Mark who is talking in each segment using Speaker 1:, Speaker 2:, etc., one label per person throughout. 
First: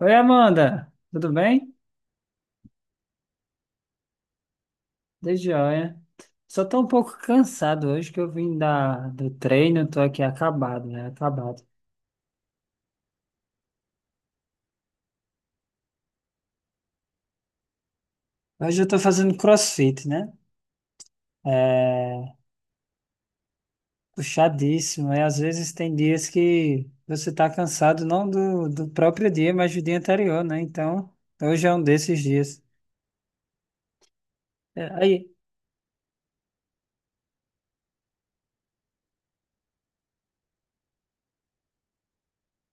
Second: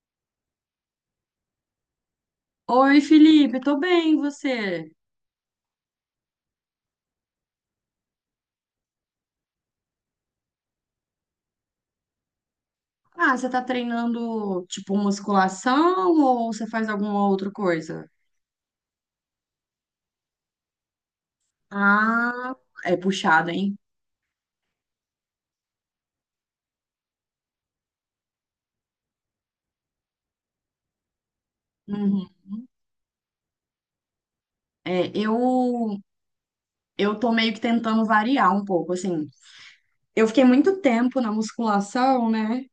Speaker 1: Oi, Amanda, tudo bem?
Speaker 2: Oi, Felipe, tô bem, e você?
Speaker 1: De joia. Só tô um pouco cansado hoje que eu vim do treino, tô aqui acabado, né? Acabado.
Speaker 2: Ah, você tá treinando tipo musculação ou você faz alguma outra coisa?
Speaker 1: Hoje eu tô fazendo CrossFit, né? É
Speaker 2: Ah, é puxado, hein?
Speaker 1: puxadíssimo, e às vezes tem dias que você tá cansado, não do próprio dia, mas do dia anterior, né? Então, hoje é um desses
Speaker 2: Uhum.
Speaker 1: dias. É,
Speaker 2: É,
Speaker 1: aí.
Speaker 2: eu tô meio que tentando variar um pouco, assim. Eu fiquei muito tempo na musculação, né?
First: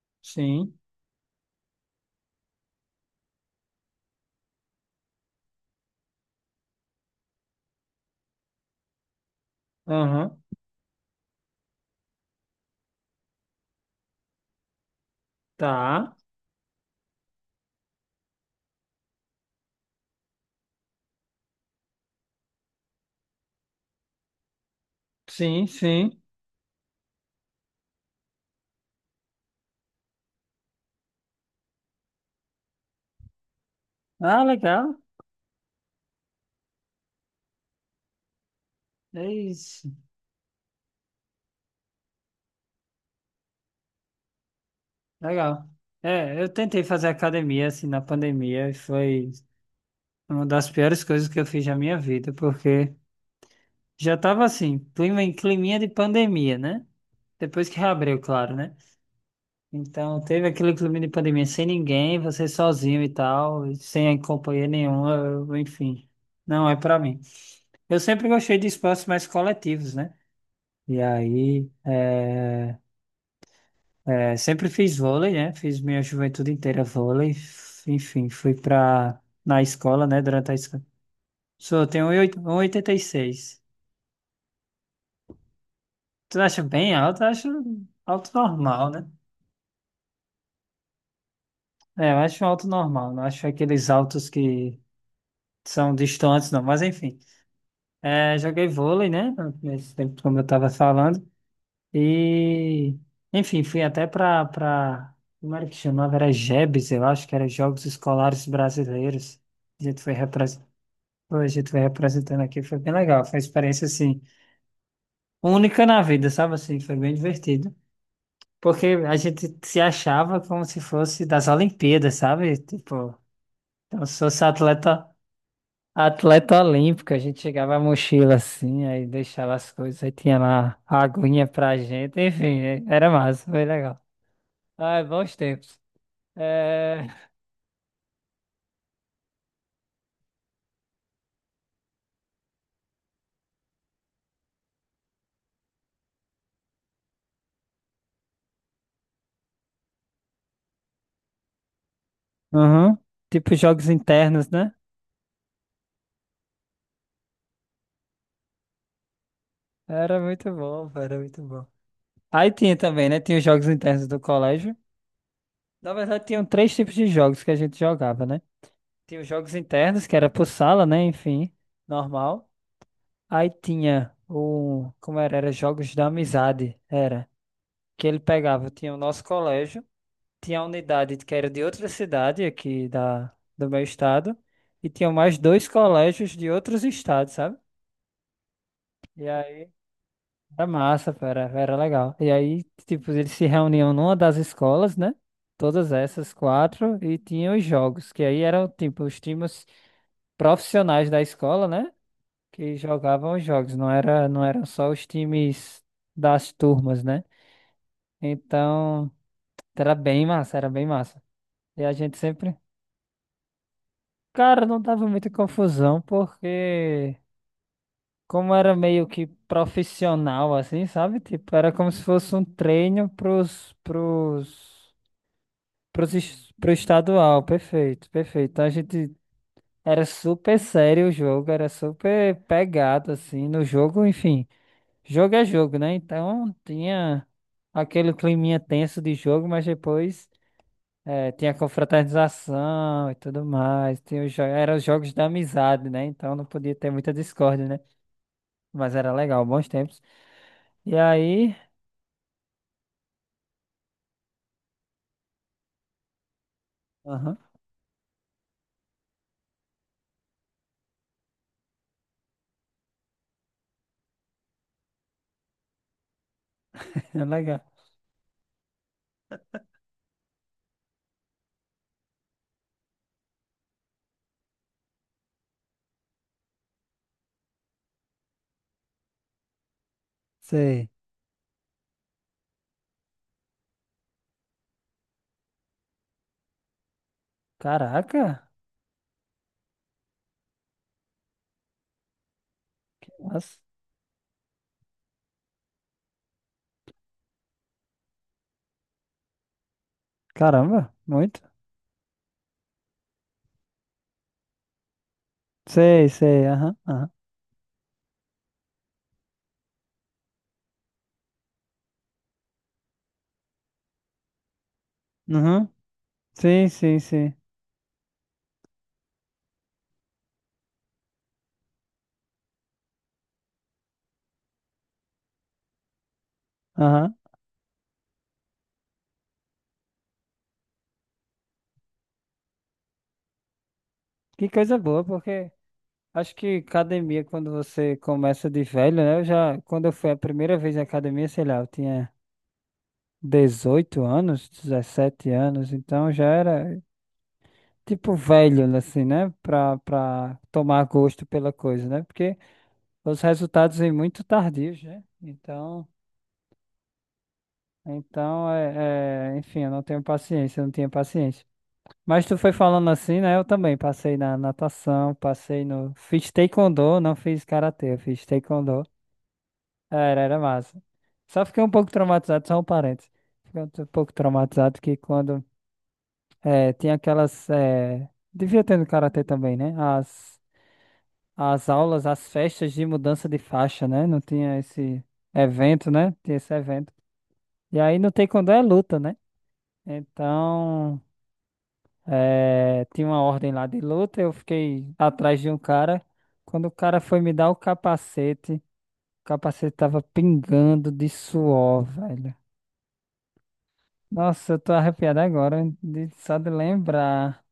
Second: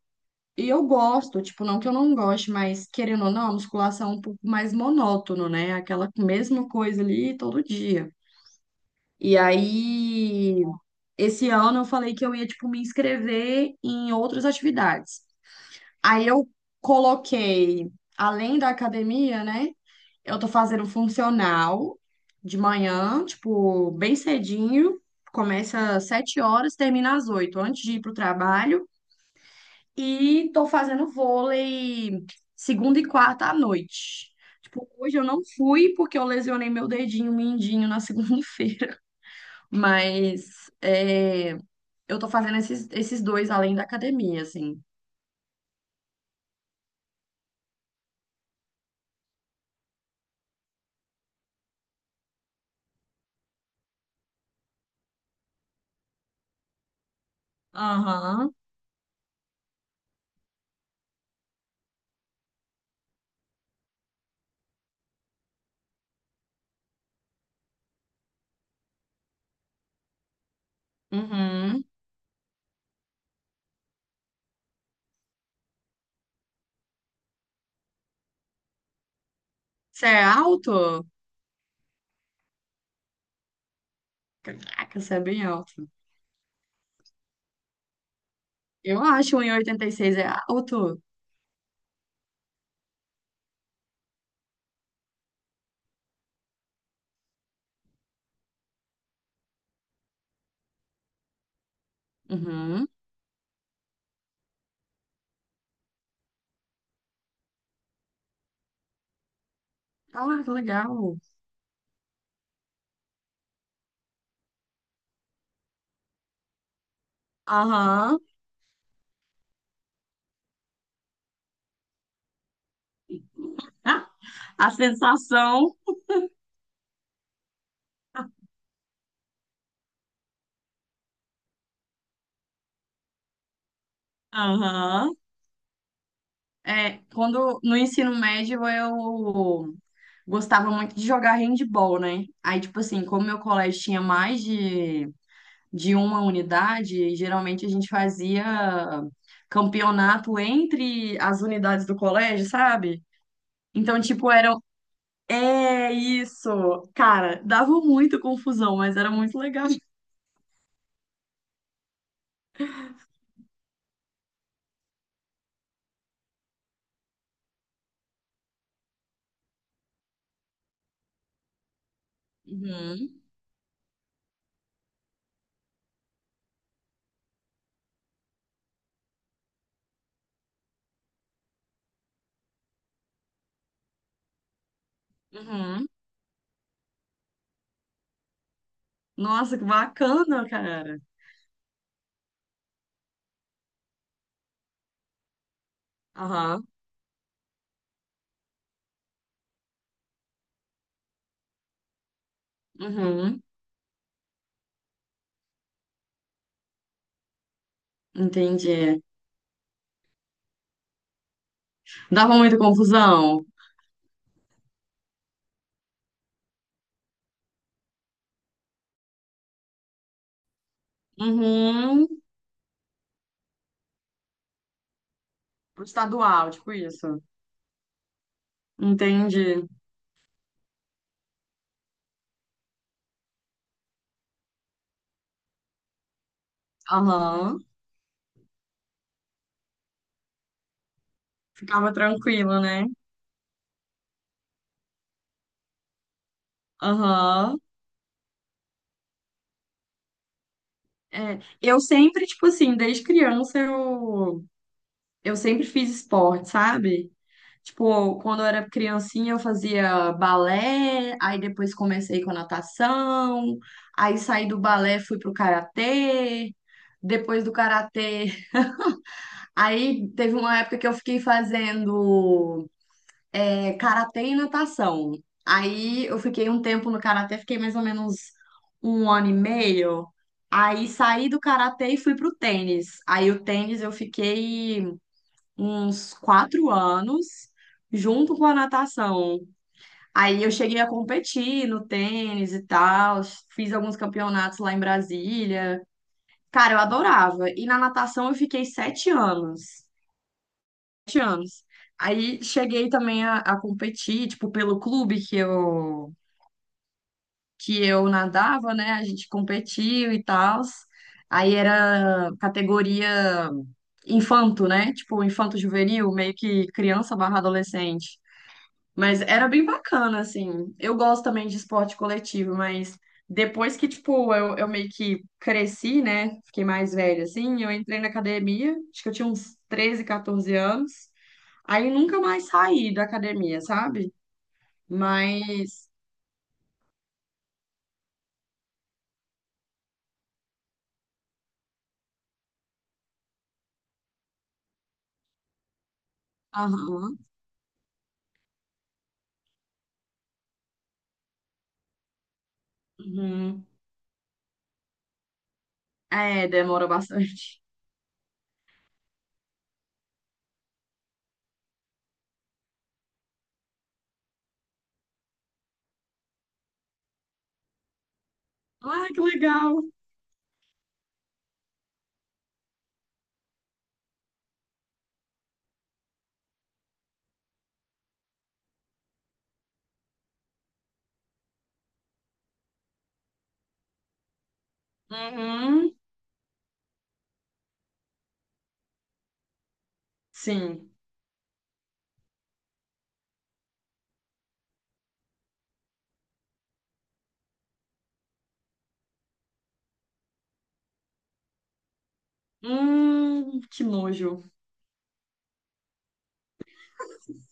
Speaker 2: E
Speaker 1: Sim,
Speaker 2: eu gosto, tipo, não que eu não goste, mas querendo ou não, a musculação é um pouco mais monótono, né? Aquela mesma coisa ali todo dia. E
Speaker 1: aham,
Speaker 2: aí Esse ano eu falei que eu ia, tipo, me inscrever em outras atividades.
Speaker 1: tá.
Speaker 2: Aí eu coloquei, além da academia, né? Eu tô fazendo funcional de manhã, tipo, bem cedinho.
Speaker 1: Sim,
Speaker 2: Começa às
Speaker 1: sim.
Speaker 2: 7 horas, termina às 8 antes de ir pro trabalho. E tô fazendo vôlei segunda e quarta à noite.
Speaker 1: Ah,
Speaker 2: Tipo,
Speaker 1: legal.
Speaker 2: hoje eu não fui porque eu lesionei meu dedinho mindinho na segunda-feira.
Speaker 1: É isso.
Speaker 2: Mas é, eu tô fazendo esses dois além da academia, assim.
Speaker 1: Legal. É, eu tentei fazer academia assim na pandemia e foi uma das piores coisas que eu fiz na minha vida, porque já tava assim, clima em climinha de pandemia, né? Depois que reabriu,
Speaker 2: Aham.
Speaker 1: claro, né? Então teve aquele clima de pandemia sem ninguém, você sozinho e tal, e sem companhia nenhuma, enfim. Não é pra mim. Eu sempre gostei de espaços mais coletivos, né? E aí,
Speaker 2: Uhum.
Speaker 1: é, sempre fiz vôlei, né? Fiz minha juventude inteira vôlei. Enfim, na escola,
Speaker 2: Você
Speaker 1: né?
Speaker 2: é
Speaker 1: Durante a escola.
Speaker 2: alto?
Speaker 1: Sou, eu tenho 1,86.
Speaker 2: Caraca, você é bem alto.
Speaker 1: Tu acha bem alto? Eu acho alto normal,
Speaker 2: Eu
Speaker 1: né?
Speaker 2: acho um e oitenta e seis é alto.
Speaker 1: É, eu acho um alto normal. Não acho aqueles altos que são distantes, não. Mas enfim. É, joguei vôlei, né? Nesse tempo, como eu tava falando.
Speaker 2: Uhum.
Speaker 1: E, enfim, pra... Como era que chamava? Era JEBs, eu acho que era Jogos Escolares Brasileiros. A gente foi
Speaker 2: Ah, que
Speaker 1: representado.
Speaker 2: legal.
Speaker 1: Hoje tu vai representando aqui, foi bem legal. Foi uma experiência assim, única na vida, sabe assim? Foi bem divertido.
Speaker 2: Aham.
Speaker 1: Porque a gente se achava como se fosse das Olimpíadas, sabe? Tipo, então
Speaker 2: Ah,
Speaker 1: se fosse
Speaker 2: a
Speaker 1: atleta,
Speaker 2: sensação
Speaker 1: atleta olímpico, a gente chegava a mochila assim, aí deixava as coisas, aí tinha lá a aguinha pra gente, enfim, era massa, foi legal. Ah,
Speaker 2: Aham.
Speaker 1: bons tempos.
Speaker 2: é
Speaker 1: É...
Speaker 2: quando no ensino médio eu gostava muito de jogar handball, né? Aí, tipo assim, como meu colégio tinha mais de uma unidade, e geralmente a gente fazia campeonato entre as unidades do colégio,
Speaker 1: Uhum.
Speaker 2: sabe?
Speaker 1: Tipo jogos
Speaker 2: Então, tipo,
Speaker 1: internos,
Speaker 2: eram.
Speaker 1: né?
Speaker 2: É isso! Cara, dava muita confusão, mas era muito legal.
Speaker 1: Era muito bom, era muito bom. Aí tinha também, né? Tinha os jogos internos do colégio. Na verdade, tinham três tipos de jogos que a gente jogava, né? Tinha os jogos internos, que era por sala, né? Enfim, normal.
Speaker 2: Uhum,
Speaker 1: Aí tinha o. Como era? Era jogos da amizade, era. Que ele pegava, tinha o nosso colégio, tinha a unidade que era de outra cidade aqui do meu estado, e tinha mais dois
Speaker 2: uhum.
Speaker 1: colégios de outros estados, sabe? E
Speaker 2: Nossa, que
Speaker 1: aí,
Speaker 2: bacana,
Speaker 1: era
Speaker 2: cara.
Speaker 1: massa, pô, era, era legal. E aí, tipo, eles se reuniam numa das escolas, né? Todas essas
Speaker 2: Aham.
Speaker 1: quatro, e tinham os jogos, que aí eram, tipo, os times profissionais da escola, né? Que jogavam
Speaker 2: Uhum.
Speaker 1: os jogos, não era, não eram só os times das turmas, né?
Speaker 2: Entendi.
Speaker 1: Então, era bem massa, era bem massa. E a gente
Speaker 2: Dava
Speaker 1: sempre,
Speaker 2: muita confusão.
Speaker 1: cara, não dava muita confusão, porque como era meio que profissional, assim, sabe? Tipo, era como se
Speaker 2: Uhum.
Speaker 1: fosse um treino
Speaker 2: Pro estadual,
Speaker 1: Pro
Speaker 2: tipo isso.
Speaker 1: estadual, perfeito, perfeito. Então a gente
Speaker 2: Entendi.
Speaker 1: era super sério o jogo, era super pegado assim no jogo, enfim. Jogo é jogo, né? Então tinha
Speaker 2: Aham.
Speaker 1: aquele climinha tenso de jogo, mas depois tinha
Speaker 2: Ficava tranquilo, né?
Speaker 1: confraternização e tudo mais. Tinha eram os jogos da amizade, né? Então não podia ter muita
Speaker 2: Aham.
Speaker 1: discórdia, né? Mas era legal, bons tempos. E
Speaker 2: É,
Speaker 1: aí.
Speaker 2: eu sempre, tipo assim, desde criança eu sempre fiz esporte, sabe?
Speaker 1: Aham,
Speaker 2: Tipo, quando eu era criancinha eu fazia balé, aí depois comecei com natação, aí saí do balé, fui pro karatê,
Speaker 1: é
Speaker 2: depois do
Speaker 1: legal.
Speaker 2: karatê, aí teve uma época que eu fiquei fazendo é, karatê e natação. Aí eu fiquei um tempo no karatê, fiquei mais ou menos um ano e meio. Aí
Speaker 1: Sei.
Speaker 2: saí do karatê e fui pro tênis. Aí o tênis eu fiquei uns 4 anos junto com
Speaker 1: Caraca!
Speaker 2: a natação. Aí eu cheguei a competir no tênis e tal,
Speaker 1: Nossa,
Speaker 2: fiz alguns campeonatos lá em Brasília. Cara, eu adorava. E na natação eu fiquei 7 anos.
Speaker 1: caramba, muito.
Speaker 2: Aí cheguei também a competir, tipo, pelo clube
Speaker 1: Sei, sei, aham, aham.
Speaker 2: que eu nadava, né? A gente competiu e tal. Aí era categoria infanto, né? Tipo, infanto
Speaker 1: Uhum.
Speaker 2: juvenil, meio
Speaker 1: Sim,
Speaker 2: que
Speaker 1: sim,
Speaker 2: criança
Speaker 1: sim.
Speaker 2: barra adolescente. Mas era bem bacana, assim. Eu gosto também de esporte coletivo, mas depois que, tipo, eu meio que cresci, né? Fiquei mais
Speaker 1: Aham.
Speaker 2: velha, assim. Eu entrei na academia, acho que eu tinha uns 13, 14 anos. Aí nunca mais saí da academia, sabe?
Speaker 1: Que coisa boa, porque
Speaker 2: Mas.
Speaker 1: acho que academia, quando você começa de velho, né? Eu já, quando eu fui a primeira vez na academia, sei lá, eu tinha 18 anos, 17 anos, então já era
Speaker 2: Aham.
Speaker 1: tipo velho, assim, né? Pra tomar gosto pela coisa, né? Porque os
Speaker 2: Uhum.
Speaker 1: resultados vêm muito tardios, né? Então,
Speaker 2: É, demora bastante.
Speaker 1: enfim, eu não tenho paciência, eu não tinha paciência. Mas tu foi falando assim, né? Eu também passei na natação, passei no. Fiz taekwondo, não fiz karatê, eu fiz taekwondo.
Speaker 2: Ah, que legal.
Speaker 1: Era massa. Só fiquei um pouco traumatizado, só um parênteses. Fiquei um pouco traumatizado que quando tinha aquelas. Devia ter no karatê também, né? As aulas, as festas de mudança de faixa, né? Não tinha esse evento,
Speaker 2: Uhum,
Speaker 1: né? Tinha esse evento. E aí no taekwondo é luta, né?
Speaker 2: sim.
Speaker 1: Então. É, tinha uma ordem lá de luta, eu fiquei atrás de um cara. Quando o cara foi me dar o capacete tava pingando de suor, velho.
Speaker 2: Que nojo.
Speaker 1: Nossa, eu tô arrepiado agora só de lembrar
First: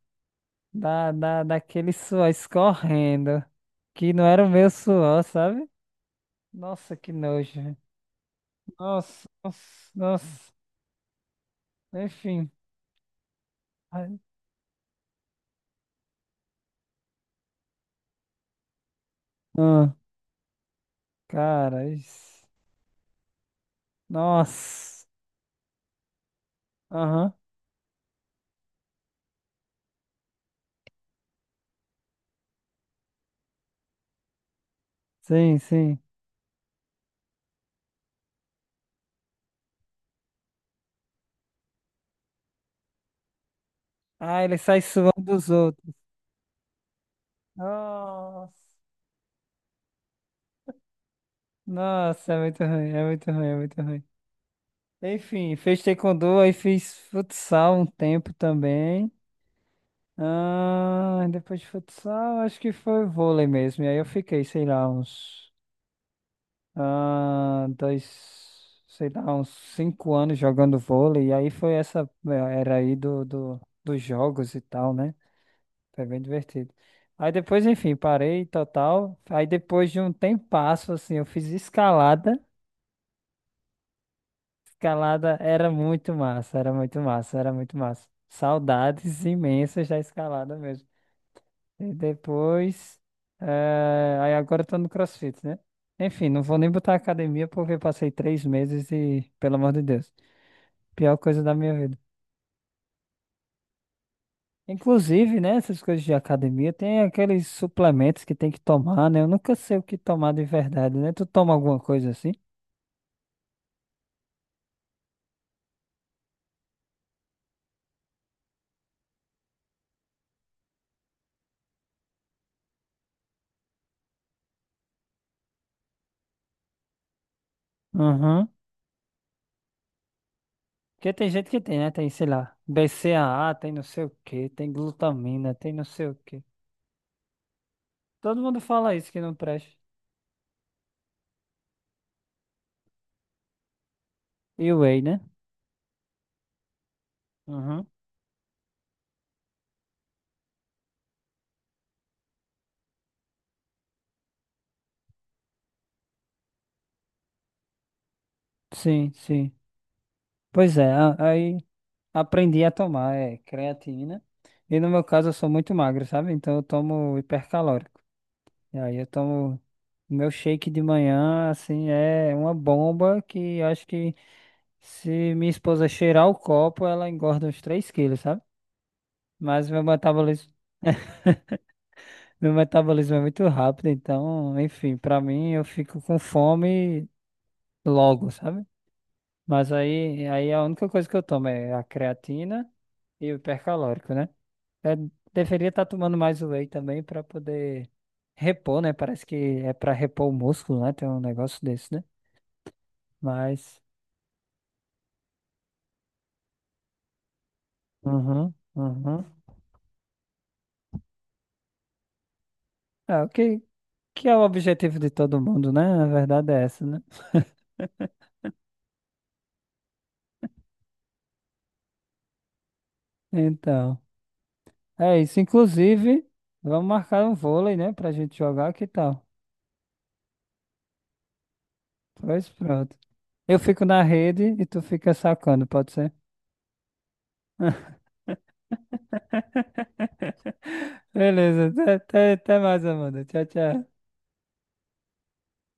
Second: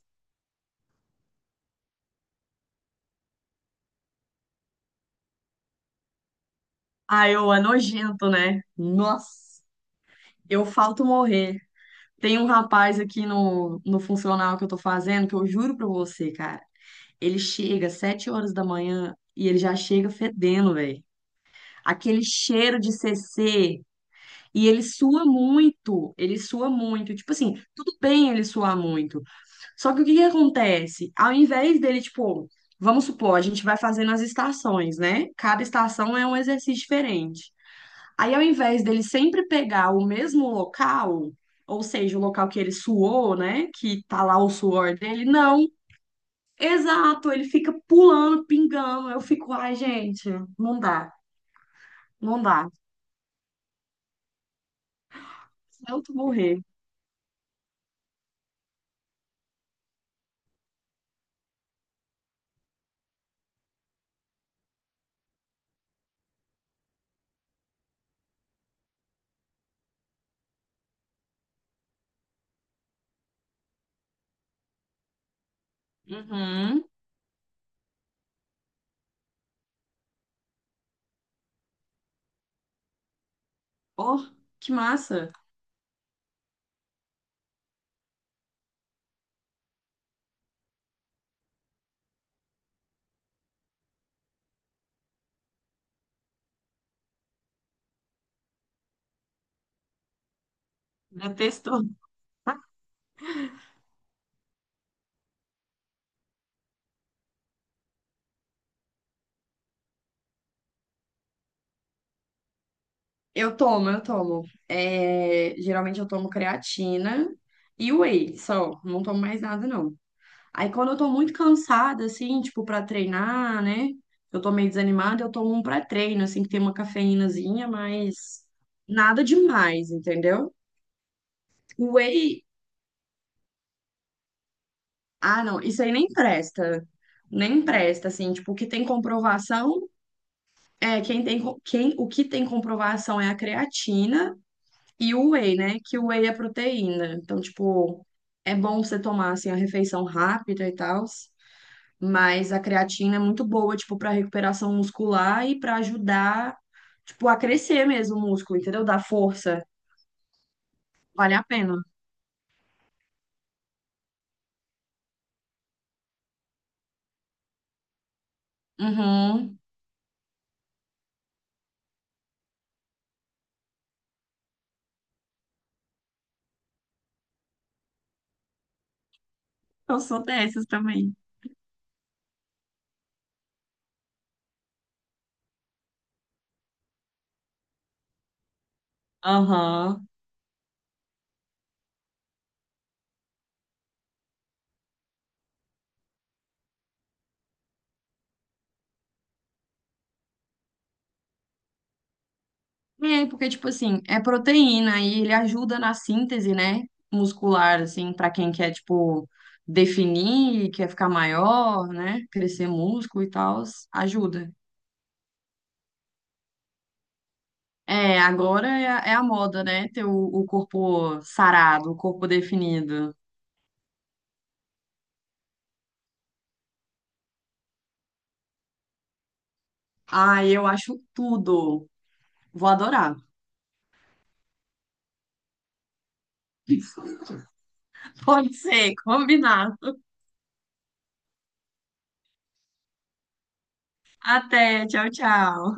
Speaker 1: daquele suor escorrendo, que não era o meu suor, sabe? Nossa, que
Speaker 2: Ah, eu
Speaker 1: nojo,
Speaker 2: é
Speaker 1: velho.
Speaker 2: nojento, né?
Speaker 1: Nossa, nossa,
Speaker 2: Nossa,
Speaker 1: nossa.
Speaker 2: eu falto morrer. Tem um
Speaker 1: Enfim.
Speaker 2: rapaz aqui no
Speaker 1: Ai,
Speaker 2: funcional que eu tô fazendo, que eu juro pra você, cara. Ele chega às 7 horas da manhã e ele já
Speaker 1: ah,
Speaker 2: chega fedendo, velho.
Speaker 1: cara,
Speaker 2: Aquele
Speaker 1: isso.
Speaker 2: cheiro de CC. E ele
Speaker 1: Nossa.
Speaker 2: sua muito. Ele sua muito. Tipo
Speaker 1: Aham.
Speaker 2: assim, tudo bem ele suar muito. Só que o que que acontece? Ao invés dele, tipo, vamos supor, a gente vai fazendo as estações, né?
Speaker 1: Sim,
Speaker 2: Cada
Speaker 1: sim.
Speaker 2: estação é um exercício diferente. Aí, ao invés dele sempre pegar o mesmo local, ou seja, o local que ele suou, né? Que tá lá
Speaker 1: Ah,
Speaker 2: o
Speaker 1: ele sai
Speaker 2: suor
Speaker 1: suando
Speaker 2: dele,
Speaker 1: dos
Speaker 2: não.
Speaker 1: outros.
Speaker 2: Exato, ele fica pulando,
Speaker 1: Nossa,
Speaker 2: pingando. Eu fico, ai, gente, não dá,
Speaker 1: nossa, é
Speaker 2: não
Speaker 1: muito
Speaker 2: dá.
Speaker 1: ruim, é muito ruim, é muito ruim. Enfim, fez
Speaker 2: Se Eu tô
Speaker 1: taekwondo, aí
Speaker 2: morrer.
Speaker 1: fiz futsal um tempo também. Ah, depois de futsal, acho que foi vôlei mesmo. E aí eu fiquei, sei lá, uns dois, sei lá, uns 5 anos jogando vôlei. E aí foi essa, é, era aí dos jogos e tal, né? Foi bem divertido.
Speaker 2: Uhum.
Speaker 1: Aí depois, enfim, parei total. Aí depois de um tempasso, assim, eu fiz escalada.
Speaker 2: Oh, que massa.
Speaker 1: Escalada era muito massa, era muito massa, era muito massa. Saudades imensas da escalada mesmo. E depois. Aí agora eu tô no CrossFit, né? Enfim, não vou nem botar academia porque eu passei 3 meses e, pelo amor de Deus, pior coisa da minha
Speaker 2: Detesto.
Speaker 1: vida. Inclusive, né, essas coisas de academia, tem aqueles suplementos que tem que tomar, né? Eu nunca sei o que tomar de verdade, né? Tu toma alguma coisa assim?
Speaker 2: Eu tomo, eu tomo. É, geralmente eu tomo creatina e whey, só. Não tomo mais nada, não. Aí quando eu tô muito cansada, assim, tipo, pra treinar, né? Eu tô meio desanimada, eu tomo um pré-treino, assim, que tem uma cafeínazinha, mas
Speaker 1: Uhum.
Speaker 2: nada demais, entendeu?
Speaker 1: Porque tem gente que tem, né? Tem, sei
Speaker 2: Whey,
Speaker 1: lá, BCAA, tem não sei o que, tem
Speaker 2: ah,
Speaker 1: glutamina,
Speaker 2: não,
Speaker 1: tem
Speaker 2: isso
Speaker 1: não
Speaker 2: aí
Speaker 1: sei
Speaker 2: nem
Speaker 1: o que.
Speaker 2: presta. Nem presta, assim,
Speaker 1: Todo
Speaker 2: tipo, o
Speaker 1: mundo
Speaker 2: que tem
Speaker 1: fala isso que não presta.
Speaker 2: comprovação é quem tem, o que tem comprovação é a creatina.
Speaker 1: E o whey,
Speaker 2: E
Speaker 1: né?
Speaker 2: o whey, né? Que o whey é proteína. Então,
Speaker 1: Uhum.
Speaker 2: tipo, é bom você tomar assim a refeição rápida e tal, mas a creatina é muito boa, tipo, para recuperação muscular e para ajudar, tipo, a crescer mesmo o músculo, entendeu? Dar
Speaker 1: Sim, sim.
Speaker 2: força.
Speaker 1: Pois é,
Speaker 2: Vale a
Speaker 1: aí
Speaker 2: pena.
Speaker 1: aprendi a tomar, é, creatina. E no meu caso eu sou muito magro, sabe? Então eu tomo hipercalórico. E aí eu
Speaker 2: Uhum.
Speaker 1: tomo meu shake de manhã, assim, é uma bomba que acho que se minha esposa cheirar o copo, ela engorda uns 3 quilos, sabe? Mas meu
Speaker 2: Eu sou
Speaker 1: metabolismo,
Speaker 2: dessas também.
Speaker 1: meu metabolismo é muito rápido, então, enfim, pra mim eu fico com fome logo, sabe? Mas
Speaker 2: Aham.
Speaker 1: aí a única coisa que eu tomo é a creatina e o hipercalórico, né? Eu deveria estar tomando mais whey também pra poder repor, né? Parece que é pra repor o músculo, né? Tem um negócio desse, né?
Speaker 2: É, porque, tipo
Speaker 1: Mas,
Speaker 2: assim, é proteína e ele ajuda na síntese, né, muscular, assim, pra quem
Speaker 1: uhum,
Speaker 2: quer,
Speaker 1: uhum.
Speaker 2: tipo, definir, quer ficar maior, né, crescer
Speaker 1: É,
Speaker 2: músculo
Speaker 1: o
Speaker 2: e
Speaker 1: que,
Speaker 2: tal,
Speaker 1: que é o
Speaker 2: ajuda.
Speaker 1: objetivo de todo mundo, né? A verdade é essa, né?
Speaker 2: É, agora é a, é a moda, né, ter o corpo sarado, o corpo definido.
Speaker 1: Então, é isso. Inclusive, vamos marcar um vôlei, né? Pra gente jogar, que tal?
Speaker 2: Ai, eu acho tudo.
Speaker 1: Pois
Speaker 2: Vou
Speaker 1: pronto.
Speaker 2: adorar.
Speaker 1: Eu fico na rede e tu fica sacando, pode ser?
Speaker 2: Pode ser, combinado.
Speaker 1: Beleza, até mais, Amanda. Tchau, tchau.
Speaker 2: Até, tchau, tchau.